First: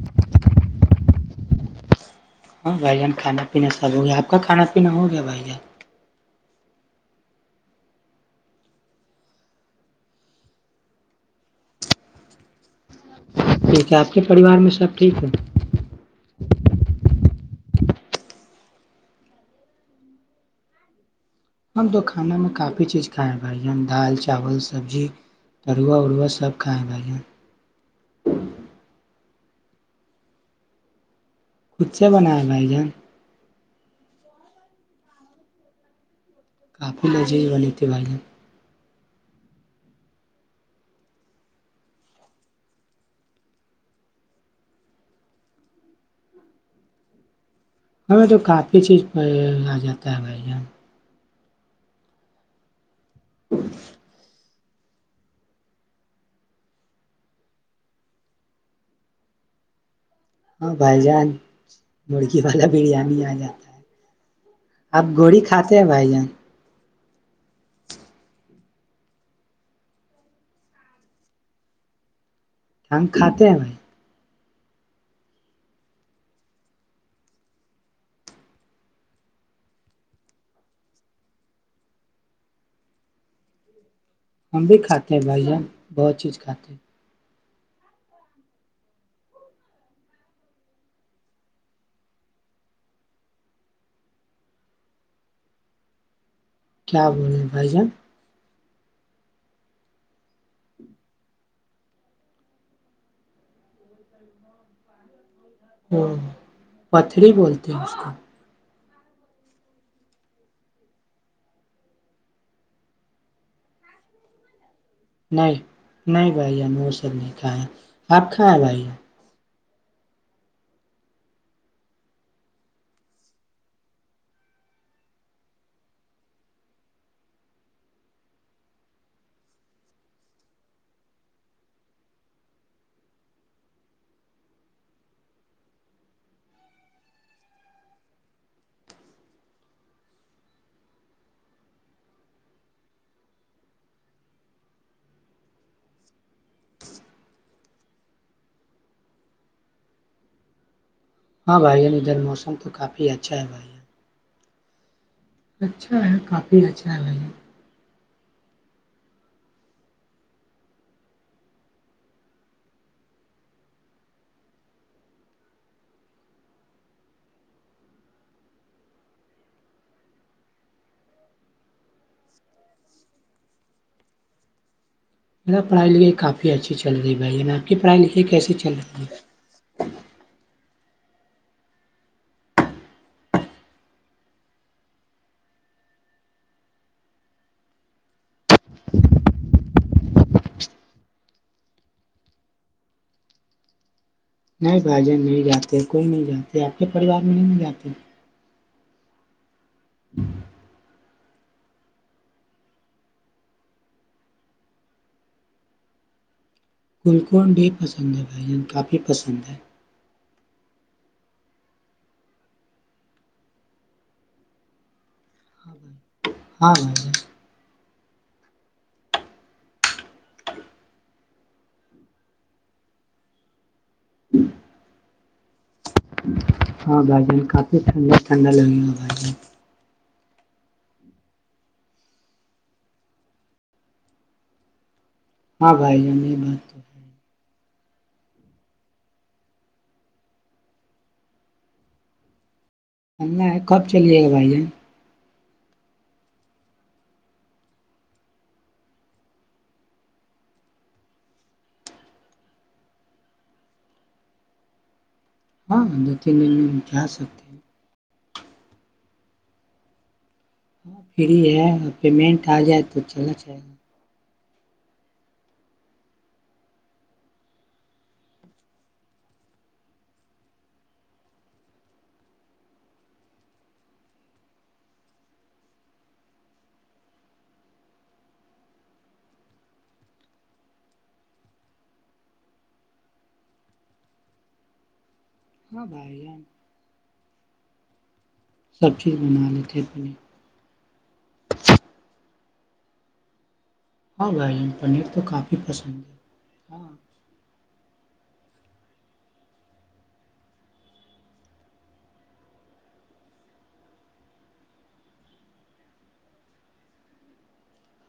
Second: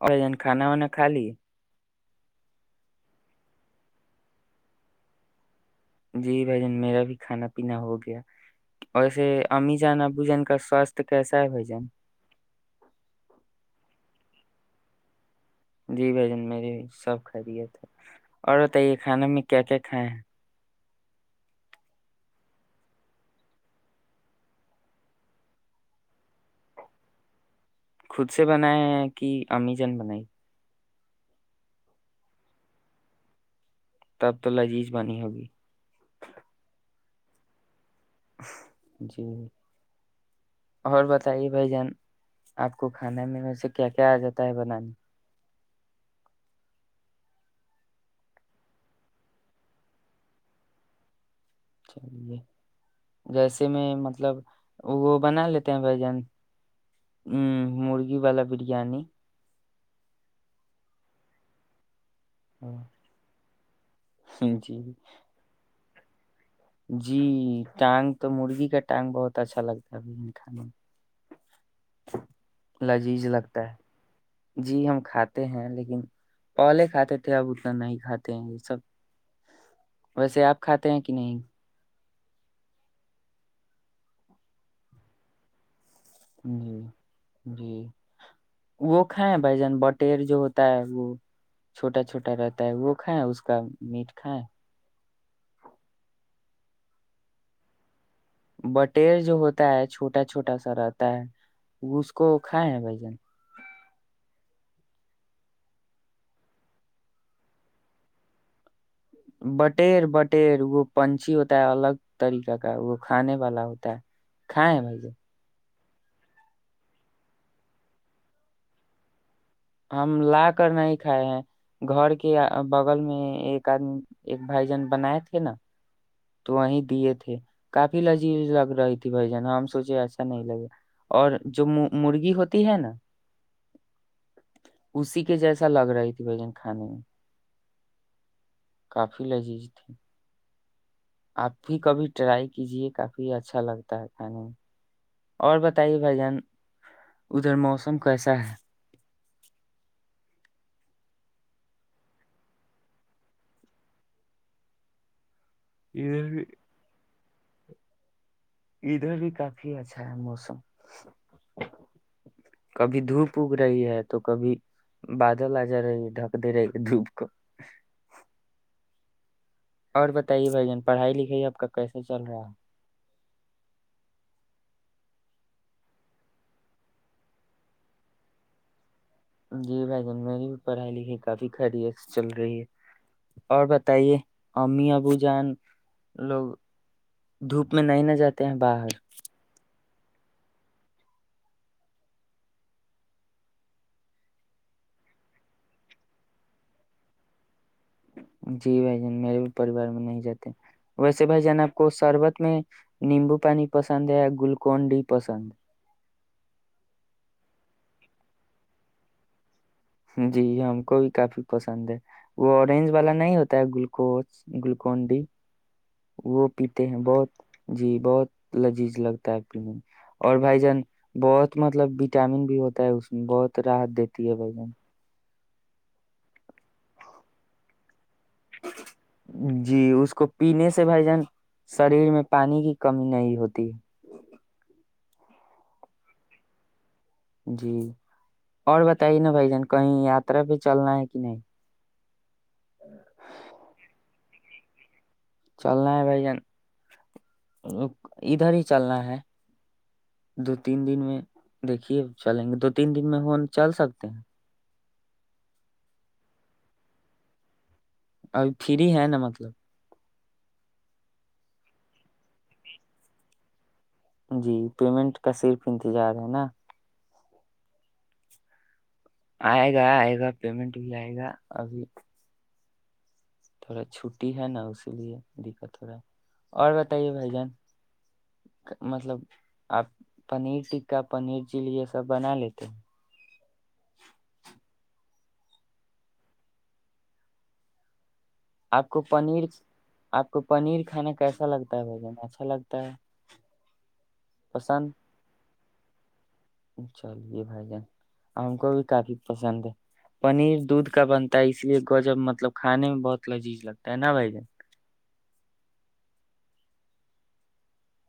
اور ایک دن کھانا وانا کھا لی ہاں بھائی جان کھانا پینا سب ہو گیا آپ کا کھانا پینا ہو گیا بھائی جان جی بھ جن میرا بھی کھانا پینا ہو گیا وسے امیزان ا بھجن کا سوستھ کیسا ہے بھ جن ٹھیک ہے آپ کے پریوار میں سب ٹھیک ہے جی بھ جن میرے بھی سب خرییے تھ اور بتائیے کھانا میں کیا کیا کھائے ہیں ہم تو کانا میں کافی چیز کائےیں بائی ہم دال چاول سبزی ترووا ارووا سب کائے بائی خود سے بناائے ہیں کہ امیجن بنائی کچھے بنا لائی ج تب تو لذیز بنی ہوگی آپو جی بنی کے بارے جی اور بتائیے بھائی جان آپ کو کھانے میں ویسے کیا کیا آ جاتا ہے بنانا ہمیں تو کافی چیز پ آ جاتا ہے بھائی جان چلیے جیسے میں مطلب وہ بنا لیتے ہیں بھ جان ا مرغی والا بریانی ہاں بھائی جان مرغی والا بریانی آ جاتا ہے جی آپ گوڑی کھاتے سے بھائی جان جی ٹانگ تو مرغی کا ٹانگ بہت اچھا لگتا ہےب کھانے میں ہم لذیذ کھاتے ہیں لگتا بھائی ہے جی ہم کھاتے ہیں لیکن پلے کھاتے تھے اب اتنا نہیں کھاتے ہیں یہ سب ویسے آپ کھاتے ہیں کہ نہیں ہم بھی کھاتے ہیں بھائی جان بہت چیز کھاتے ہیں جی جی وہ کھائےیں بھائی جان بٹیر جو ہوتا ہے وہ چھوٹا چھوٹا رہتا ہے وہ کھائیں اس کا میٹ کھائےیں کیا بول رہے بھائی جان بٹیر جو ہوتا ہے چھوٹا چھوٹا سا رہتا ہے اس کو کھائےیں بھ جن ہ پتھری بولتے ہیں اس کو بٹیر بٹیر وہ پنچھی ہوتا ہے الگ طریقہ کا وہ کھانے والا ہوتا ہے کھائےیں بھائی جان نہیں نہیں بھائییا ہم وہ سب نہیں کھائے ہے آپ کھایں بھائی ہم لا کر نہیں کھائے ہیں گھر کے بغل میں ایک آدمی ایک بھائی جان بنائے تھے نا تو وہیں دیے تھے کافی لذیذ لگ رہی تھی بھ جن ہم سوچے ایسا نہیں لگا اور جو مرغی ہوتی ہے نا اسی کے جیسا لگ رہی تھی بھجن کھانے میں کافی لذیذ تھی آپ بھی کبھی ٹرائی کیجیے کافی اچھا لگتا ہے کھانے اور بتائیے بھ جان ادھر موسم کیسا ہے ہاں بھائی ادھر موسم تو کافی اچھا ہے بھائی اچھا ہے ادھر بھی کافی اچھا ہے بھائی ادھر بھی کافی اچھا ہے موسم کبھی دھوپ اگ رہی ہے تو کبھی بادل آ جا رہی ہے ڈھک دے رہے دھوپ کو اور بتائیے بھ جن پڑھائی لکھائی آپ کا کیسے چل رہا ہے میرا پڑھائی لائی کافی اچھی چل رہی بھائی میں آپ کی پڑھائی لائی کیے چل رہی ہوں جی بھ جان میری پڑھائی لکھائی کافی خھری چل رہی ہے اور بتائیے امی ابو جان لوگ دھوپ میں نہیں نہ جاتے ہیں باہر نہیں بھائی جان نہیں جاتے کوئی نہیں جاتے آپ کے پریوار میں نہیں نہیں جاتے جی بھائی جان میرے پریوار میں نہیں جاتے ویسے بھائی جان آپ کو سربت میں نیمبو پانی پسند ہے یا گلوکون ڈی پسند گلکن بھی پسند ہے بھائی جان کافی پسند ہے جی ہم کو بھی کافی پسند ہے وہ اورنج والا نہیں ہوتا ہے گلوکوز گلوکون ڈی ہاں وہ پیتے ہیں بھائی جان بہت جی بہت لذیذ لگتا ہے پینے میں اور بھائی جان بہت مطلب وٹامن بھی ہوتا ہے اس میں بہت راحت دیتی ہے بھ جن ہاں بھائی جن کافی ٹھنڈ ھنڈا لگیے ہوتا جان جی اس کو پینے سے بھائی جان شریر میں پانی کی کمی نہیں ہوتی ہاں بھائی ہم یہ بات تو ہے جی اور بتائیے نا بھائی جان کہیں یاترا پہ چلنا ہے کہ نہیں کب چلیے گا بھائی ج چلنا ہے بھائی جان ادھر ہی چلنا ہے دو تین دن میں دیکھیے چلیں گے دو تین دن میں فون چل سکتے ہیں ہاں دو ت دن میں ہم کیا سکتے ہیں اب فری ہے نا مطلب ہاں فری ہے پیمنٹ آ جائے تو چلا جائے گا جی پیمنٹ کا صرف انتظار ہے نا آئے گا آئے گا پیمنٹ بھی آئے گا ابھی تھوڑا چھٹی ہے نا اسی لیے دقت ہو رہا ہے اور بتائیے بھائی جان مطلب آپ پنیر ٹکا پنیر چلی یہ سب بنا لیتے ہیں ہاں بھائی آپ سب کو چیز پنیر بنا لیتے ہیں پنیر آپ کو پنیر کھانا کیسا لگتا ہے بھن اچھا لگتا تا ہاں بائین پنیر تو کافی پسند ہے ہاں چلیے بھ ج ہم کو بھی کافی پسند ہے پنیر دودھ کا بنتا ہے اس لیے گجب مطلب کھانے میں بہت لذیذ لگتا ہے نا بھائی جن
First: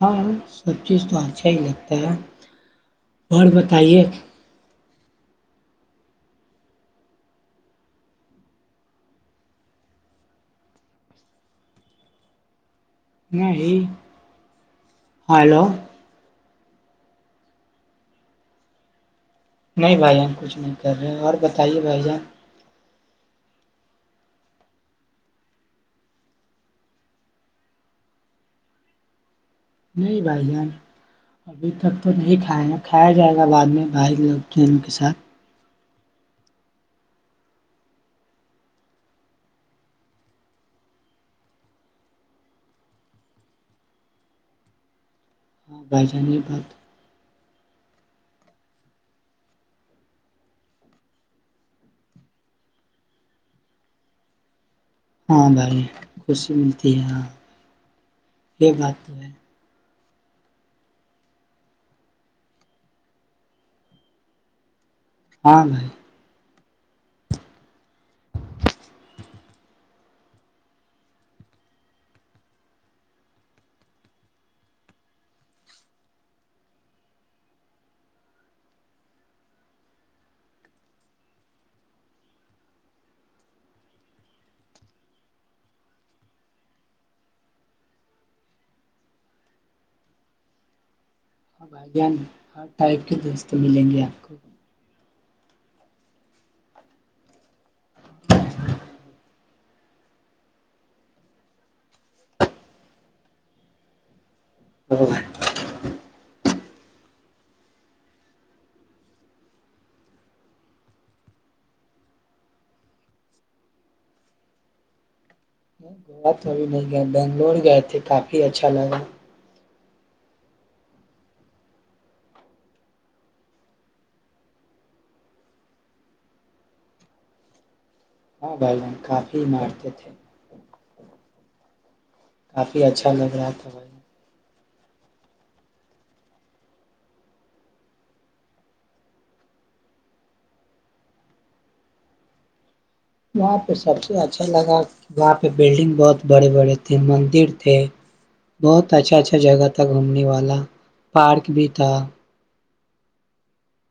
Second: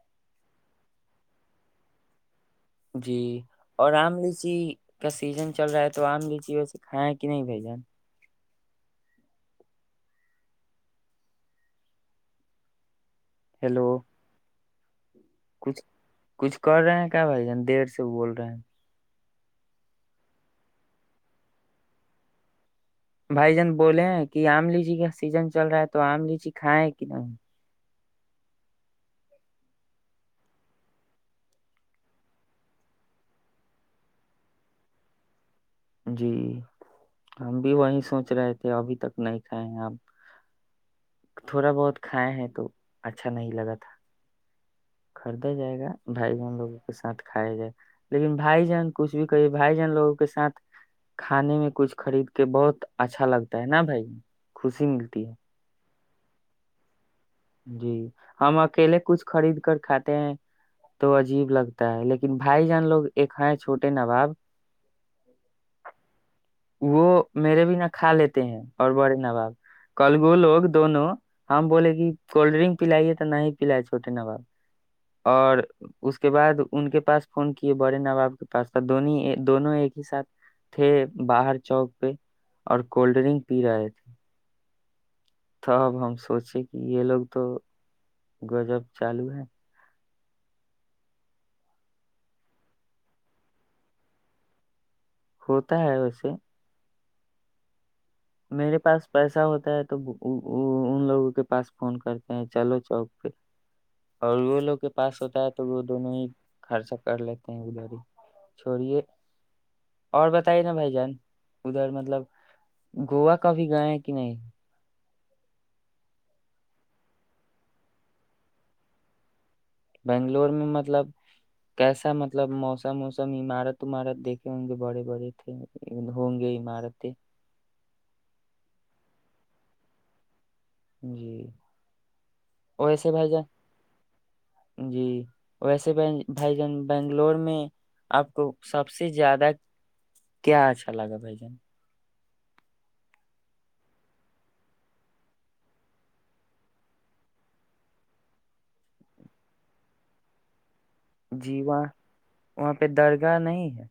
ہاں سب چیز تو اچھا ہی لگتا ہے جی اور آم لیچی کا سیزن چل رہا ہے تو آم لیجیے ویسے کھیں کہ نہیں بھ جان نہیں ہیلو ہاں ہیلو کچھ کچھ کر رہے ہیں کیا بھائی جان دیر سے بول رہے ہیں نہیں بھائی ہم کچھ نہیں کر رہے اور بتائیے بھائی جان بھائی جان بولے ہیں کہ آم لیچی کا سیزن چل رہا ہے تو آم لیچی کھائےیں کہ نہیں [inaudible] نہیں بھائی جان ابھی تک تو نہیں کھائے گ کھایا جائے گا بعد میں بھائی لوگ ان کے ساتھ [inaudible] جی ہم بھی وہی سوچ رہے تھے ابھی تک نہیں کھائے ہیں آپ تھوڑا بہت کھائے ہیں تو اچھا نہیں لگا تھا [inaudible] خریدا جائے ہاں گا جان بھائی یہ جن بات لوگوں کے ساتھ کھایا جائے [inaudible] لیکن بھائی جن کچھ بھی کہیے بھائی جن لوگوں کے سات [inaudible] کھانے میں کچھ خرید کے بہت اچھا لگتا ہے نا بھائی [inaudible] خوشی ملتی ہے [inaudible] ہاں بھائی خوشی ملتی ہے [inaudible] جی ہم یہ اکیلے بات تو کچھ ہے خرید کر کھاتے تو عجیب لگتا ہے لیکن بھائی جان لوگ ایک چھوٹے نواب [inaudible] ہاں نہیںائی [inaudible] وہ میرے بھی نہ کھا لیتے ہیں اور بڑے نواب کلگو لوگ دونوں ہم بولے کہ [inaudible] کولڈ ڈرنک پلائیے تو نہیں پلائے چھوٹے نواب اور اس کے بعد ان کے پاس فون کیے بڑے نواب کے پاس دون دونوں ایک ہی ساتھ تھے باہر چوک پہ اور کولڈ ڈرنک پی رہے تھے ت اب ہم سوچے کہ [inaudible] یہ لوگ تو [inaudible] گزب چالو ہے [inaudible] ہ بھان ہر ٹائپ کے دوست ملیں گے آپ کو [inaudible] ہوتا ہے ویسے [inaudible] میرے پاس پیسہ ہوتا ہے تو ان لوگوں کے پاس فون کرتے ہیں چلو چوک پہ اور وہ ل [inaudible] وگ کے پاس ہوتا ہے تو وہ دونوں ہی خرچا کر لیتے ہیں ادھر ہی چھوڑیے اور بتائیے نا بھائی جان ادھر مطلب [inaudible] گووا کافھی گئے ہیں کہ نہیں [inaudible] گیا تو اب نہیں گیا بنگلور گئے تھے کافی اچھا لگا [inaudible] بنگلور میں مطلب کیسا مطلب موسم ووسم عمارت ومارت دیکھے ہوں گے بڑے بڑے تھے ہوں گے عمارتیں [inaudible] ہاں بھائی جن کافی مارتے تھے [inaudible] جی [inaudible] کافی اچھا ویسے بھائی لگ رہا ہے جان تھاب [inaudible] جی ویسے ب بھائی جان بنگلور میں آپ کو سب سے زیادہ کیا اچھا لگا بھائی جان وہاں پہ سب سے اچھا لگا وہاں پہ بلڈنگ بہت بڑے بڑے تھے مندر تھے بہت اچھا اچھا جگہ تھا گھومنے والا پارک جی بھی وہاں تھا وہاں پہ درگاہ نہیں ہے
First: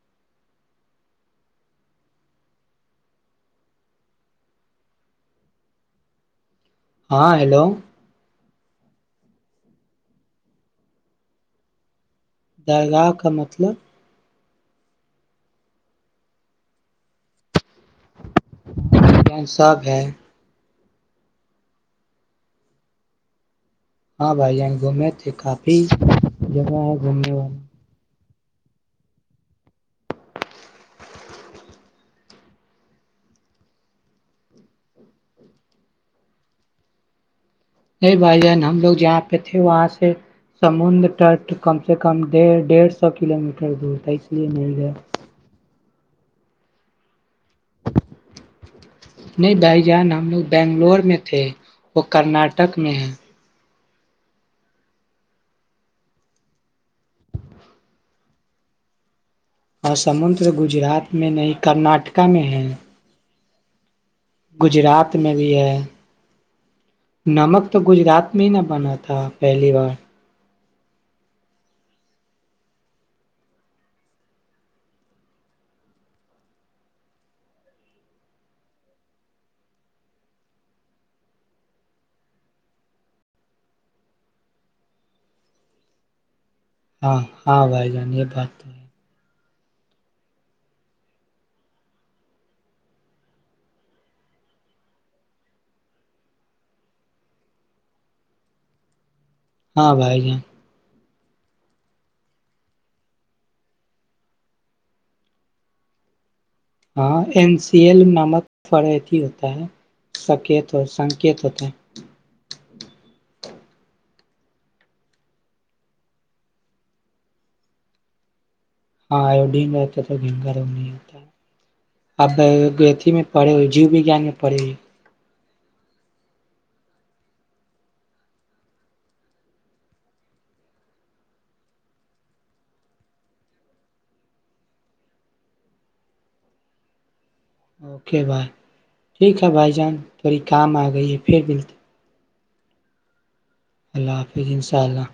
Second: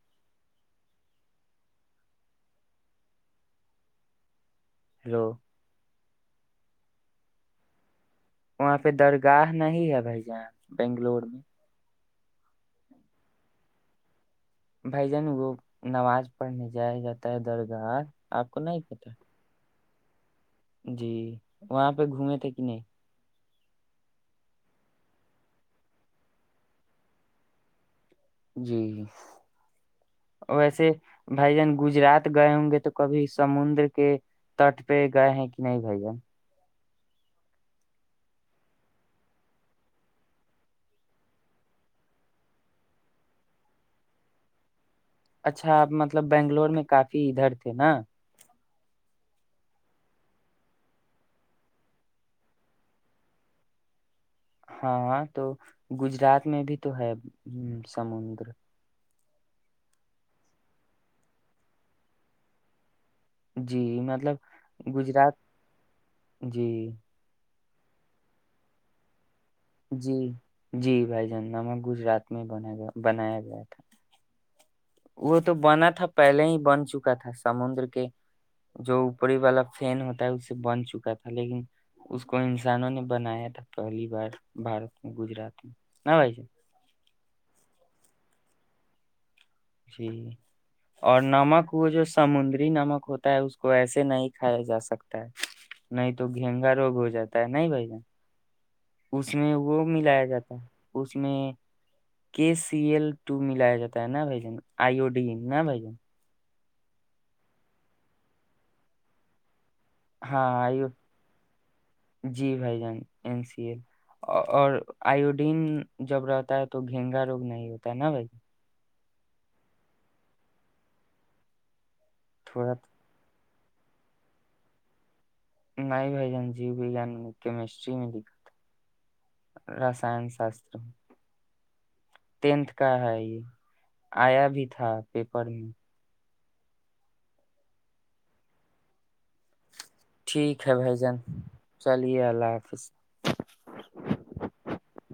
ہلو ہاں ہیلو وہاں پہ درگاہ نہیں ہے بھائی جاں بنگلور میں درگاہ کا مطلب بھائی جن وہ نماز پڑھنے جایا جاتا ہے درد ار آپ کو نہیں ہی پت ب [inaudible] جی وہاں پہ گھومے تھے کہ نہیں ہاں بھائی جین گھومے تھے کافی جگہ ہے گھومنے والی جی ویسے بھائی جان گجرات گئے ہوں گے تو کبھی سمندر کے تٹ پہ گئے ہیں کہ نہیں بھائی جن نہیں بھائی جان ہم لوگ جہاں پہ تھے وہاں سے سمندر تٹ کم سے کم ڈیڑھ سو کلو میٹر دور تھا اس لیے نہیں گی اچھا آپ مطلب بنگلور میں کافی پ ادھر تھ نا [unintelligible] ان ہم لوگ بنگلور میں تھے وہ کرناٹک میں ہیں ہاں تو گجرات میں بھی تو ہے سمندر اور سمندر گجرات میں نہیں کرناٹک میں ہیں جی میں گجرات میں بھی ہے جی نمک تو گجرات میں ہی نہ بنا تھا پہلی بار جی جی بھائی ج ناما گجرات میں بنایا بنایا گیا تھا وہ تو بنا تھا پہلے ہی بن چکا تھا سمندر کے جو اوپری والا فین ہوتا ہے اس سے بن چکا تھا لیکن اس کو انسانوں نے بنایا تھا پہلی بار بارت میں گجرات میں ن بھائی ج ہاں ہاں بھائی جان یہ بات تو ہے جی اور نمک ہو جو سمندری نمک ہوتا ہے اس کو ایسے نہیں کھایا جا سکتا ہے نہیں تو گھینگا روگ ہو جاتا ہے نہیں بھائی ج اس میں وہ ہاں بھائی ملایا جان جاتا ہے اس میں کے سی ایل ٹو ملایا جاتا ہے نا بھائی جن آئیو ڈ نہ بھ ج ہاں این سی ایل نامک فرت ہی ہوتا ہے ہاں سکت ہو آیو سنکت ہوتے س اور آوڈین جب رہتا ہے تو گیننگا روگ نہیں ہوتا ہے نا بھائی ہاں ایوڈیین رہتے تو گنگ ر نہیں ہوتا آپ تھوڑا گئے تھی میں [inaudible] پڑے ہوئی جیو وجیان میں پڑھی ہوئی [unintelligible] نہیں بھائی جان جیو وگان میں کیمسٹری میں لکھا تھا رسان شاستر [unintelligible] ٹینتھ کا ہے یہ آیا بھی تھا پیپر میں اوکے بھائی ٹھیک ہے بھائی جان تھوڑی ٹھیک ہے کام آ بھائی گئی جان پھر ملتے چلیے اللہا حافظ [unintelligible] اللہ حافظ انشاء اللہ